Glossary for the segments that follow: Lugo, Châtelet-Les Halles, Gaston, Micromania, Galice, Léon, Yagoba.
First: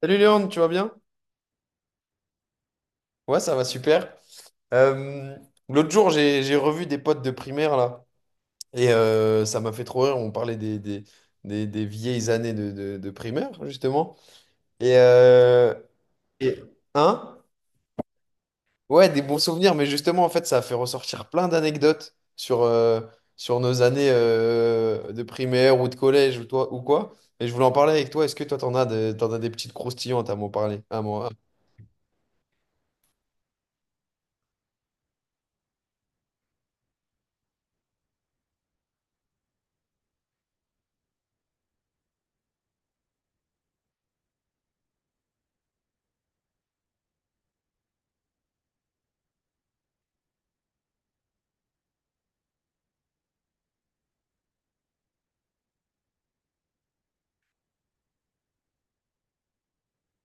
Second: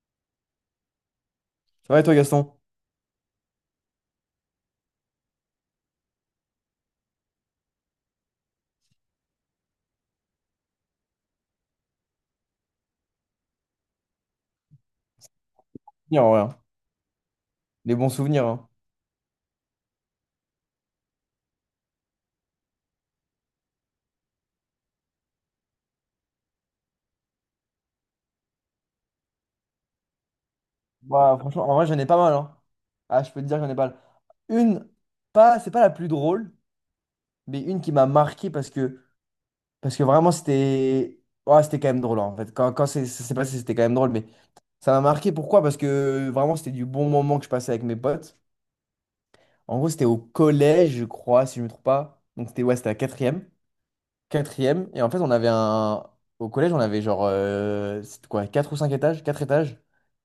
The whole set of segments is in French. Salut Léon, tu vas bien? Ça va et toi, Gaston? Ouais, ça va super. Euh, L'autre jour, j'ai revu des potes de primaire là, et ça m'a fait trop rire. On parlait des vieilles années de primaire, justement. Et, Souvenirs, en vrai, hein. et- hein? Les bons souvenirs, hein. Ouais, des bons souvenirs, mais justement, en fait, ça a fait ressortir plein d'anecdotes sur, sur nos années de primaire ou de collège ou, toi, ou quoi. Et je voulais en parler avec toi. Est-ce que toi, t'en as des petites croustillantes à m'en parler? À moi. Bah, franchement, en vrai, j'en ai pas mal, hein. Ah, je peux te dire, j'en ai pas mal. Une, pas, c'est pas la plus drôle, mais une qui m'a marqué parce que vraiment, c'était. Ouais, c'était quand même drôle, en fait. Ça s'est passé, c'était quand même drôle, mais ça m'a marqué. Pourquoi? Parce que vraiment, c'était du bon moment que je passais avec mes potes. En gros, c'était au collège, je crois, si je me trompe pas. Donc, c'était ouais, c'était la quatrième. Quatrième. Et en fait, on avait un. Au collège, on avait c'était quoi? Quatre ou cinq étages? Quatre étages.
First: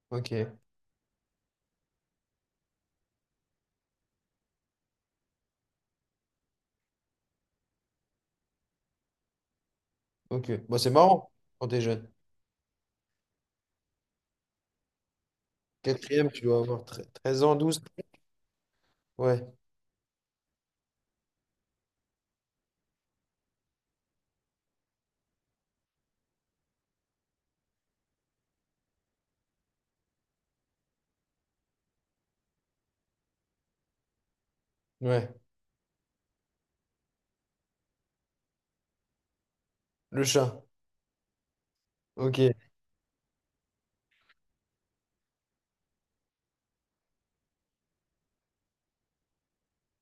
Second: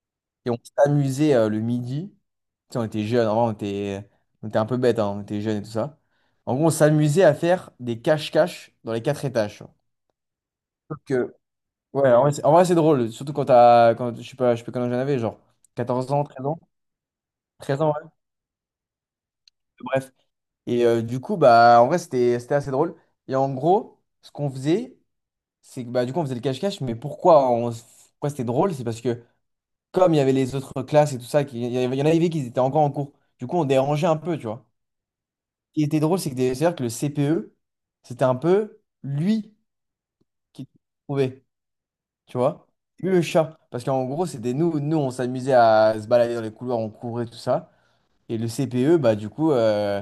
Ok, Et on s'amusait le midi. Tu sais, on était jeunes, on était un peu bêtes, hein, on était jeunes et tout ça. En gros, on s'amusait à faire des cache-cache dans les quatre étages. Tu ok. Bon, c'est Sauf marrant que, quand t'es jeune. ouais, en vrai, c'est drôle, surtout quand t'as, je sais pas quand j'en avais, genre 14 ans, Quatrième, tu 13 ans, dois avoir 13 ans, douze. 13 ans, ouais, Ouais, bref. Et du coup, bah, en vrai, c'était assez drôle. Et en gros, ce qu'on faisait, c'est que, bah, du coup, on faisait le cache-cache, mais pourquoi c'était drôle? C'est parce que comme il y avait les autres classes et tout ça, il y en avait qui étaient encore en cours. Du coup, on dérangeait un peu, tu vois. ouais. Qui était drôle, c'est c'est-à-dire que le CPE, c'était un peu lui Le chat. qui trouvait, tu Ok. vois? Lui, le chat. Parce qu'en gros, c'était nous, nous, on s'amusait à se balader dans les couloirs, on courait, tout ça. Et le CPE, bah, du coup,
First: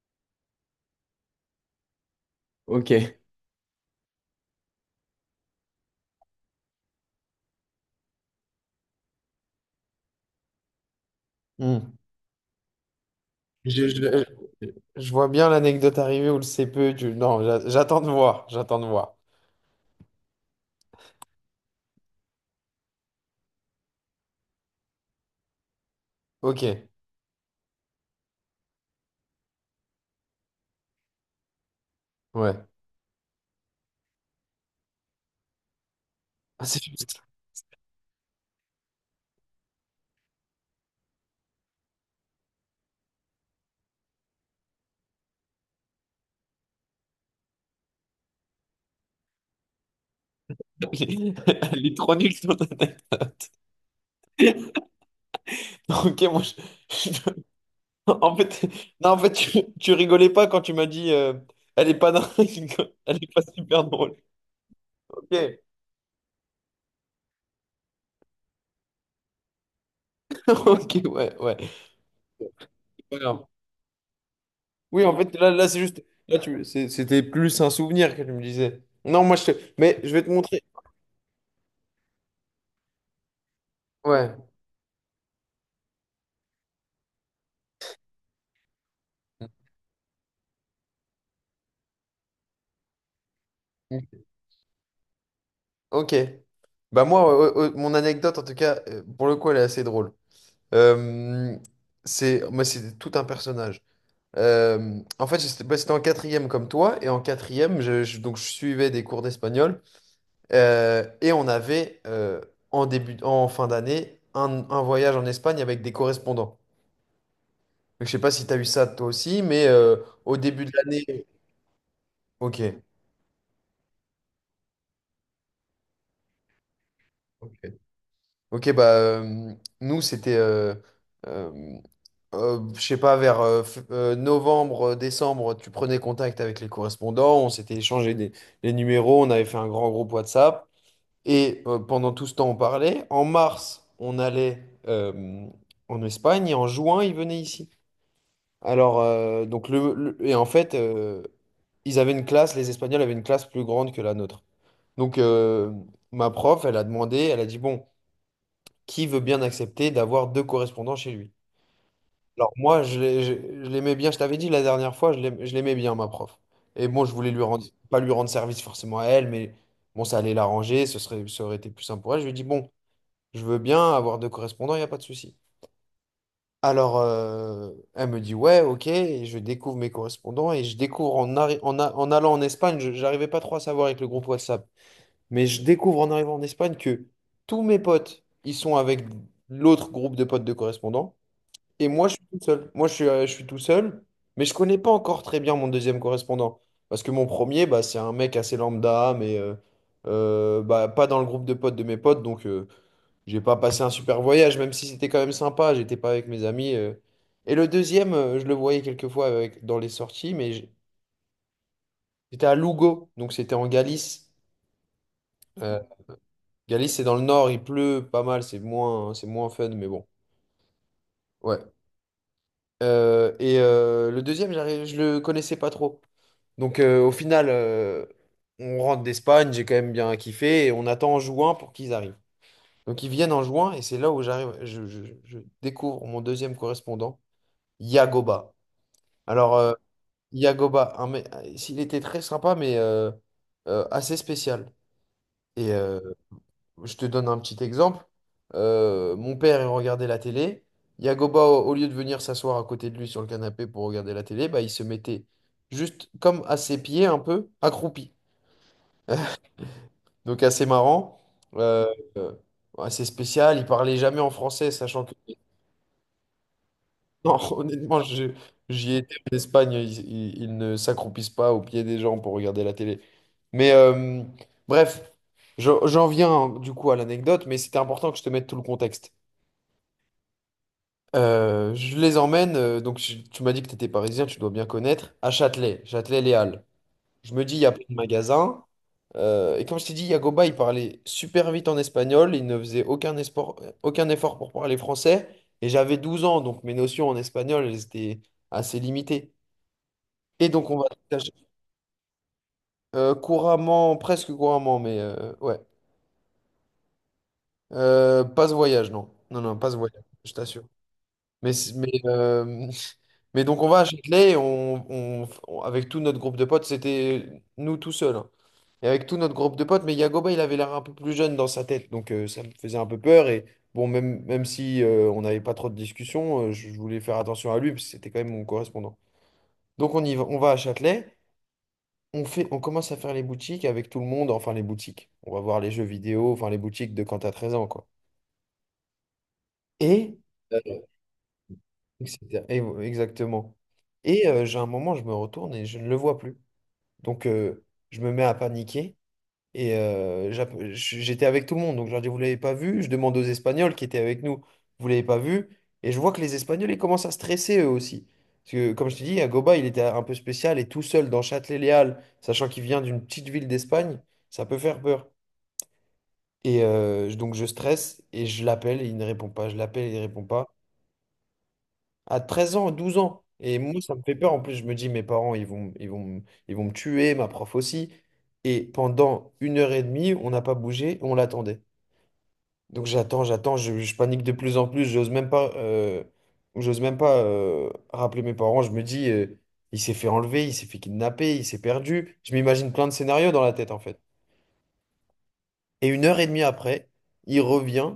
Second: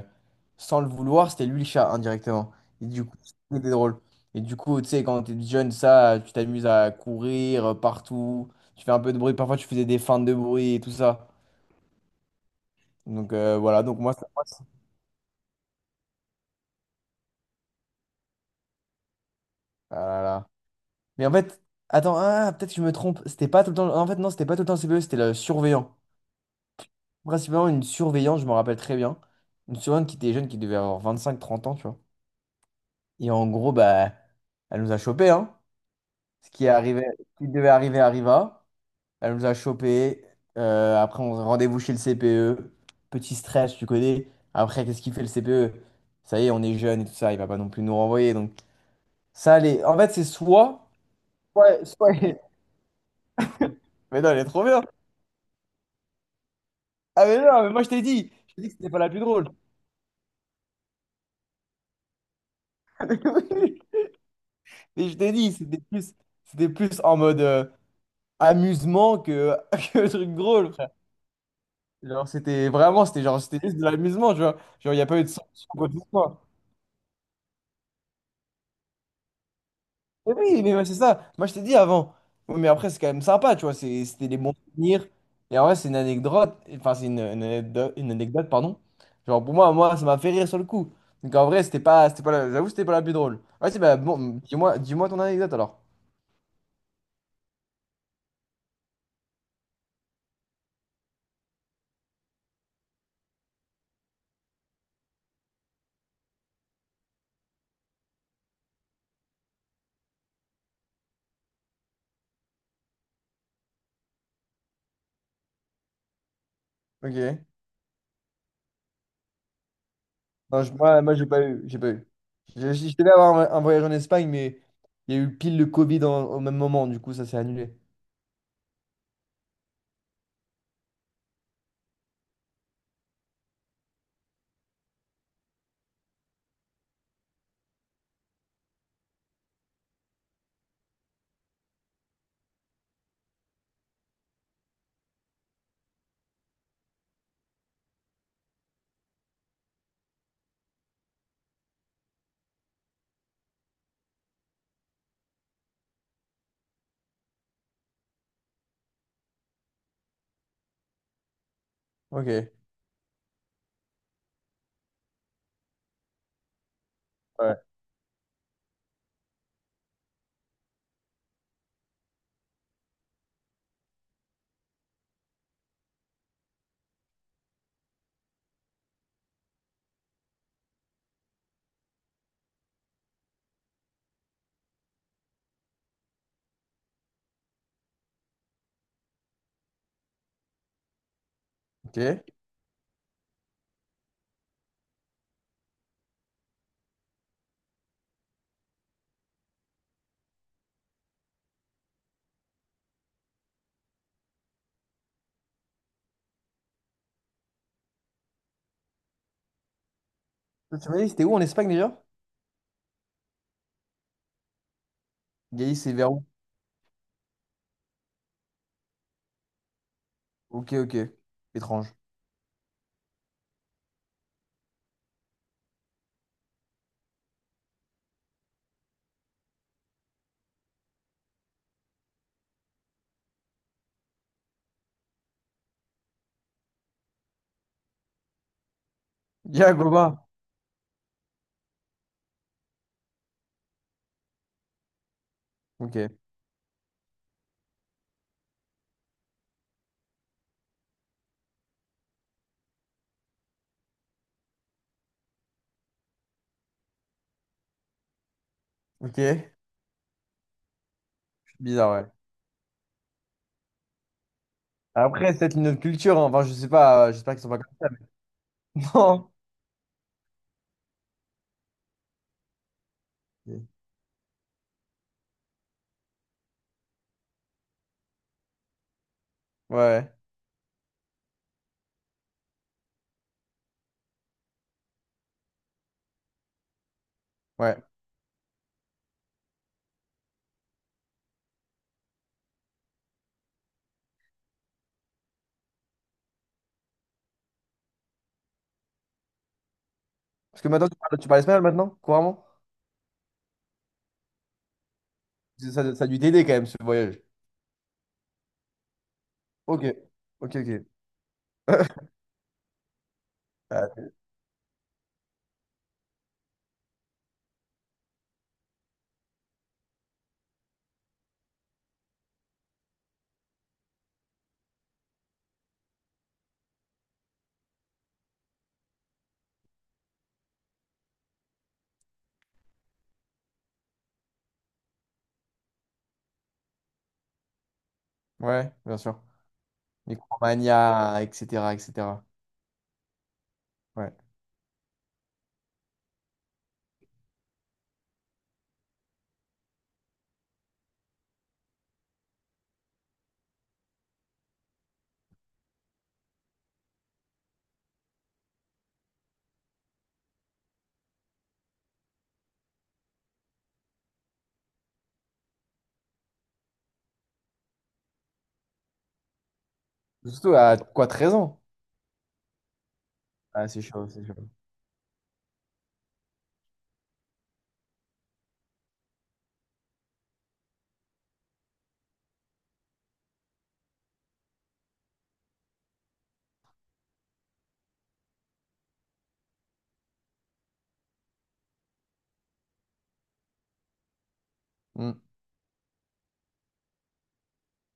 sans le vouloir, c'était lui le chat, indirectement. Et du Ok. coup, c'était drôle. Et du coup, tu sais, quand t'es jeune, ça, tu t'amuses à courir partout, tu fais un peu de bruit, parfois tu faisais des feintes de bruit et tout ça. Hmm. Donc voilà, Je, donc moi, je- ça passe. je vois bien l'anecdote arriver où le CPE. Non, j'attends de voir. J'attends de voir. Mais en fait, attends, ah, peut-être que je me trompe. C'était pas tout le temps. En fait, non, c'était pas tout le temps le CPE, c'était le surveillant. Ok. Principalement une surveillante, je me rappelle très bien. Une surveillante qui était jeune, qui devait avoir 25-30 ans, tu vois. Ouais. Et en gros, bah, elle nous a chopés, hein. Ce Ah, qui est c'est arrivé, juste. ce qui devait arriver arriva. Elle nous a chopés. Après, on rendez-vous chez le CPE. Petit stress, tu connais. Après, qu'est-ce qu'il fait le CPE? Ça y est, on est jeune et tout ça, il va pas non plus nous renvoyer. Donc, ça, les... en fait, c'est soit. Elle est Ouais, elle est soit. trop nulle ton anecdote. Mais non, elle est trop bien. Ok, Ah je- mais non, mais moi je t'ai dit, en je fait, t'ai dit que c'était pas la non, en plus fait, drôle. tu rigolais pas quand tu m'as dit elle est pas dingue, elle est pas super drôle. Mais je t'ai Ok, dit, c'était plus en mode amusement que truc drôle, frère. ok, ouais, ouais. Genre c'était vraiment, c'était genre Voilà. c'était juste de l'amusement, tu vois. Genre il n'y Oui, a en pas eu de fait, là sanction c'est quoi que juste. ce Là, soit. tu... C'était plus un souvenir que tu me disais. Non, moi, je te... Mais je vais te Mais montrer. oui, mais ouais, c'est ça. Moi je t'ai dit avant. Oui, mais après c'est quand même sympa, tu vois. C'était des Ouais. bons souvenirs. Et en vrai c'est une anecdote, enfin une anecdote, pardon. Genre pour moi, moi ça m'a fait rire sur le coup. Donc en vrai c'était pas, la- j'avoue c'était pas la plus drôle. Ouais, c'est bah bon, dis-moi ton anecdote alors. Ok. Bah moi, mon anecdote, en tout cas, pour le coup, elle est assez drôle. Euh, c'est, moi, c'est tout un personnage. En fait, j'étais bah, c'était en quatrième comme toi, et en quatrième, donc, je suivais des cours d'espagnol, et on avait, en début, en fin d'année, un voyage en Espagne avec des correspondants. Ok. Je sais pas si tu as eu ça toi aussi, mais au Non, début de l'année. moi j'ai pas eu. J'ai pas eu. Ok. Je devais avoir un voyage en Espagne, mais il y a eu pile le Covid au même moment. Du coup, ça s'est Ok, annulé. ok, bah nous c'était, euh, je sais pas, vers novembre, décembre, tu prenais contact avec les correspondants, on s'était échangé des, les numéros, on avait fait un grand groupe WhatsApp et pendant tout ce temps on parlait. En mars, on allait en Espagne et en juin, ils venaient ici. Alors, donc et en fait, ils avaient une classe, les Espagnols avaient une classe plus grande que la nôtre. Donc, ma prof, elle a demandé, elle a dit, bon, qui veut bien accepter d'avoir deux correspondants chez lui? Ok. Alors, moi, je l'aimais bien, je t'avais dit la dernière fois, je l'aimais bien, ma prof. Et bon, je voulais lui Ouais. rendre, pas lui rendre service forcément à elle, mais bon, ça allait l'arranger, ça aurait été plus simple pour elle. Je lui ai dit, bon, je veux bien avoir deux correspondants, il n'y a pas de souci. Alors, elle me dit, ouais, ok, et je découvre mes correspondants et je découvre en, arri- en, a- en allant en Espagne, je j'arrivais pas trop à savoir avec le groupe WhatsApp, mais je découvre en arrivant en Espagne que tous mes potes, ils sont avec l'autre groupe de potes de correspondants et Ok. moi, je suis tout seul. Moi, je suis tout seul, mais je connais pas encore très bien mon deuxième correspondant parce que mon premier, bah, c'est un mec assez lambda, mais bah, pas dans le groupe de potes de mes potes, donc. J'ai pas passé un super voyage, même si c'était quand même sympa. J'étais pas avec mes amis. Et le deuxième, je le voyais quelquefois avec, dans les sorties, mais Tu m'as dit, c'était où en Espagne déjà? j'étais à Lugo, donc c'était en Galice. Euh, Galice, c'est vers où? Galice, c'est dans le nord, il pleut pas mal, c'est moins, hein, c'est moins fun, mais bon. Ok, ok. Ouais. Étrange. Le deuxième, je le connaissais pas trop. Donc au final, on rentre d'Espagne, j'ai quand même bien kiffé, et on attend en juin pour qu'ils arrivent. Donc ils viennent en juin, et c'est là où j'arrive, je découvre mon deuxième correspondant, Yagoba. Alors, Yagoba. Yagoba, s'il était très sympa, mais assez spécial. Et Ok. je te donne un petit exemple. Mon père, il regardait la télé. Yagoba, au lieu de venir s'asseoir à côté de lui sur le canapé pour regarder la télé, bah, il se mettait juste comme à ses pieds, un peu accroupi. Ok. Donc, assez marrant, euh, Bizarre, ouais. euh, assez spécial. Il parlait jamais en français, sachant que Après, c'est peut-être une autre culture, hein. Enfin, je sais pas. J'espère non, qu'ils sont pas comme ça. honnêtement, mais- j'y ai été Non. en Espagne, ils ne s'accroupissent pas au pied des gens pour regarder la télé. Ok. Mais bref, j'en viens hein, du coup à l'anecdote, mais c'était important que je te mette tout le contexte. Ouais. Je les emmène, tu m'as dit que tu étais parisien, tu dois bien connaître, à Châtelet, Châtelet-Les Halles. Je me dis, il y a Ouais. plein de magasins. Et comme je t'ai dit, Yagoba, il parlait super vite en espagnol. Il ne faisait aucun effort pour parler français. Et j'avais 12 ans, donc mes notions en espagnol, elles étaient assez limitées. Et Parce que donc, on va maintenant, tu parles espagnol maintenant, couramment? Couramment, presque couramment, mais ouais. Ça a dû t'aider quand même, ce voyage. Pas ce voyage, non. Non, non, pas ce Ok. voyage, je Ok, t'assure. ok. Mais, c- mais, euh, mais donc, on va à Châtelet, et avec tout notre groupe de potes, c'était nous tout seuls. Hein. Et avec tout notre groupe de potes, mais Yagoba, il avait l'air un peu plus jeune dans sa tête, donc ça me faisait un peu peur. Et bon, même si on n'avait pas trop de discussions, je voulais faire attention à lui, parce que c'était quand même mon correspondant. Donc on y va, on va à Châtelet, on commence à faire les boutiques avec tout le monde, enfin les boutiques. On va voir les jeux vidéo, enfin les boutiques de quand t'as 13 ans, quoi. Ouais, bien sûr. Et, euh, Micromania, etc., etc. etc. Exactement. Ouais. Et j'ai un moment, je me retourne et je ne le vois plus. Donc je me mets à paniquer. Et j'étais avec tout le monde, donc je leur dis, vous l'avez pas vu? Je demande aux Espagnols qui étaient avec nous, vous l'avez pas vu? Et je vois que les Espagnols, ils commencent à stresser eux aussi. Parce que, comme je te dis, Agoba, il était un peu spécial et tout seul dans Châtelet-Léal, sachant qu'il vient d'une petite ville d'Espagne, ça peut faire peur. Et donc je stresse et je l'appelle et il ne répond pas, je l'appelle et il ne répond pas. Surtout à quoi, 13 ans? À 13 ans, 12 ans. Et Ah, moi, c'est ça me chaud, fait c'est peur. En chaud. plus, je me dis, mes parents, ils vont me tuer, ma prof aussi. Et pendant 1 h 30, on n'a pas bougé, on l'attendait. Donc j'attends, j'attends, je panique de plus en plus, j'ose même pas rappeler mes parents, je me dis, il s'est fait enlever, il s'est fait kidnapper, il s'est perdu, je m'imagine plein de scénarios dans la tête en fait. Hmm. Et 1 h 30 après, il revient,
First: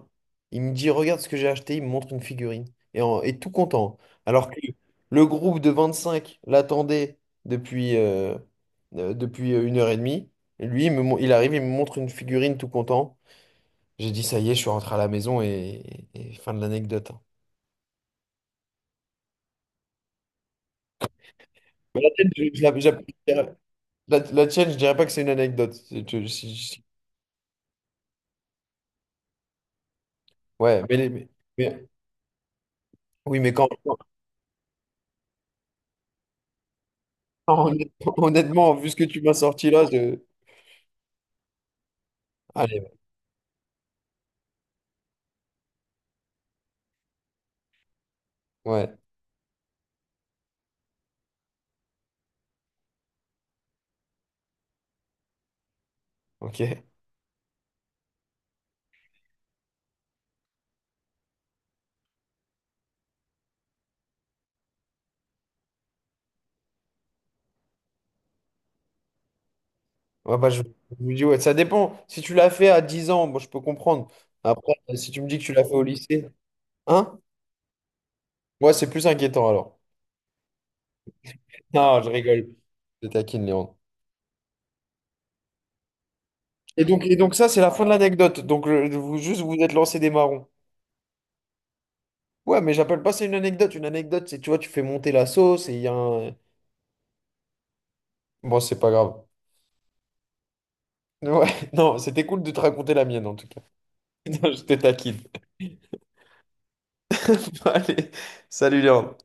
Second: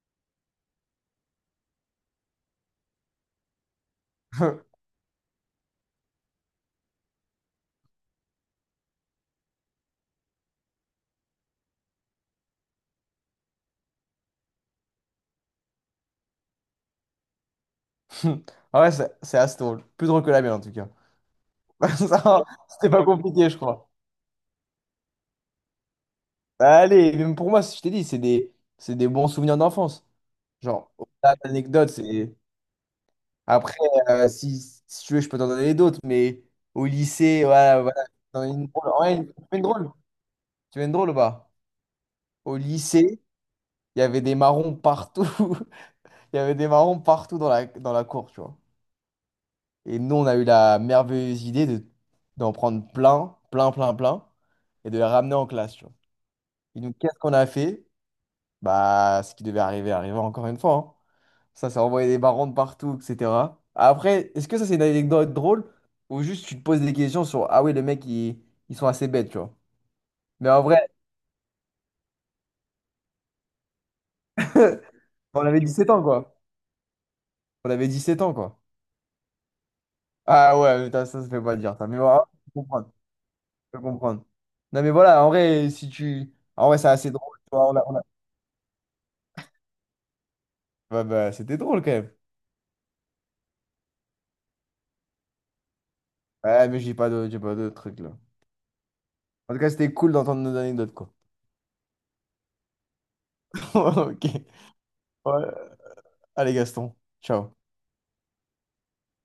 il me dit, regarde ce que j'ai acheté, il me montre une figurine, et tout content. Hein. Alors que le groupe de 25 l'attendait depuis, depuis 1 h 30. Et lui, il arrive, il me montre une figurine tout content. J'ai dit, ça y est, je suis rentré à la maison et fin de l'anecdote. Hein. Ah ouais, c'est assez drôle. Plus drôle que la mienne, en tout cas. Mais la tienne, Ça, je la, c'était j'app- pas compliqué, je crois. la- la tienne, je dirais pas que c'est une anecdote. Bah, allez, même pour moi, si je t'ai dit, c'est des bons souvenirs d'enfance. Ouais, Genre, mais, au-delà de mais- l'anecdote, c'est... oui, mais Après, euh, si, si tu veux, je peux t'en donner d'autres, mais au lycée, quand voilà, voilà. honnêtement, T'en as une honnêtement, vu drôle. ce que tu Ouais, m'as tu veux une sorti là, drôle. je... Tu veux une drôle ou pas? Au Allez, lycée, il y avait des marrons partout. Il y avait des marrons partout dans dans la cour, tu vois. ouais, Et nous, on a eu la merveilleuse idée d'en prendre plein, plein, plein, plein, et de les ramener en classe, tu vois. Et ok. donc, qu'est-ce qu'on a fait? Bah, ce qui devait arriver, arriva encore une fois, hein. Ça envoyait des marrons de partout, etc. Après, est-ce que ça, c'est une anecdote drôle? Ou juste, tu te poses des questions sur, ah oui, ils sont assez bêtes, tu vois. Ouais, bah, Mais en vrai, je vous dis, ouais, ça dépend. Si tu l'as fait à 10 ans, moi, je peux comprendre. Après, si tu me dis que on tu avait l'as fait dix au sept ans, lycée, quoi. hein? On avait 17 ans, quoi. Moi, c'est plus inquiétant alors. Ah ouais, putain, ça se fait pas dire, ça. Mais Non, bon, je ah, je rigole. comprends. Je taquine, Léon. Je peux comprendre. Non, mais voilà, en vrai, si tu. En vrai, c'est assez Et donc drôle. ça, Tu c'est vois, la fin de l'anecdote. Donc, vous, juste, vous êtes lancé des marrons. ouais, bah, c'était drôle quand même. Ouais, mais j'appelle pas ça une anecdote. Une anecdote, c'est, tu vois, tu fais monter la sauce et il y a un... Ouais, mais j'ai pas de trucs là. Bon, c'est pas grave. En tout cas, c'était cool d'entendre nos anecdotes, quoi. Ouais, non, c'était cool de te raconter la mienne, en tout cas. Ok. Non, je te taquine. Ouais. Allez, Gaston. Ciao. Allez, salut Léon.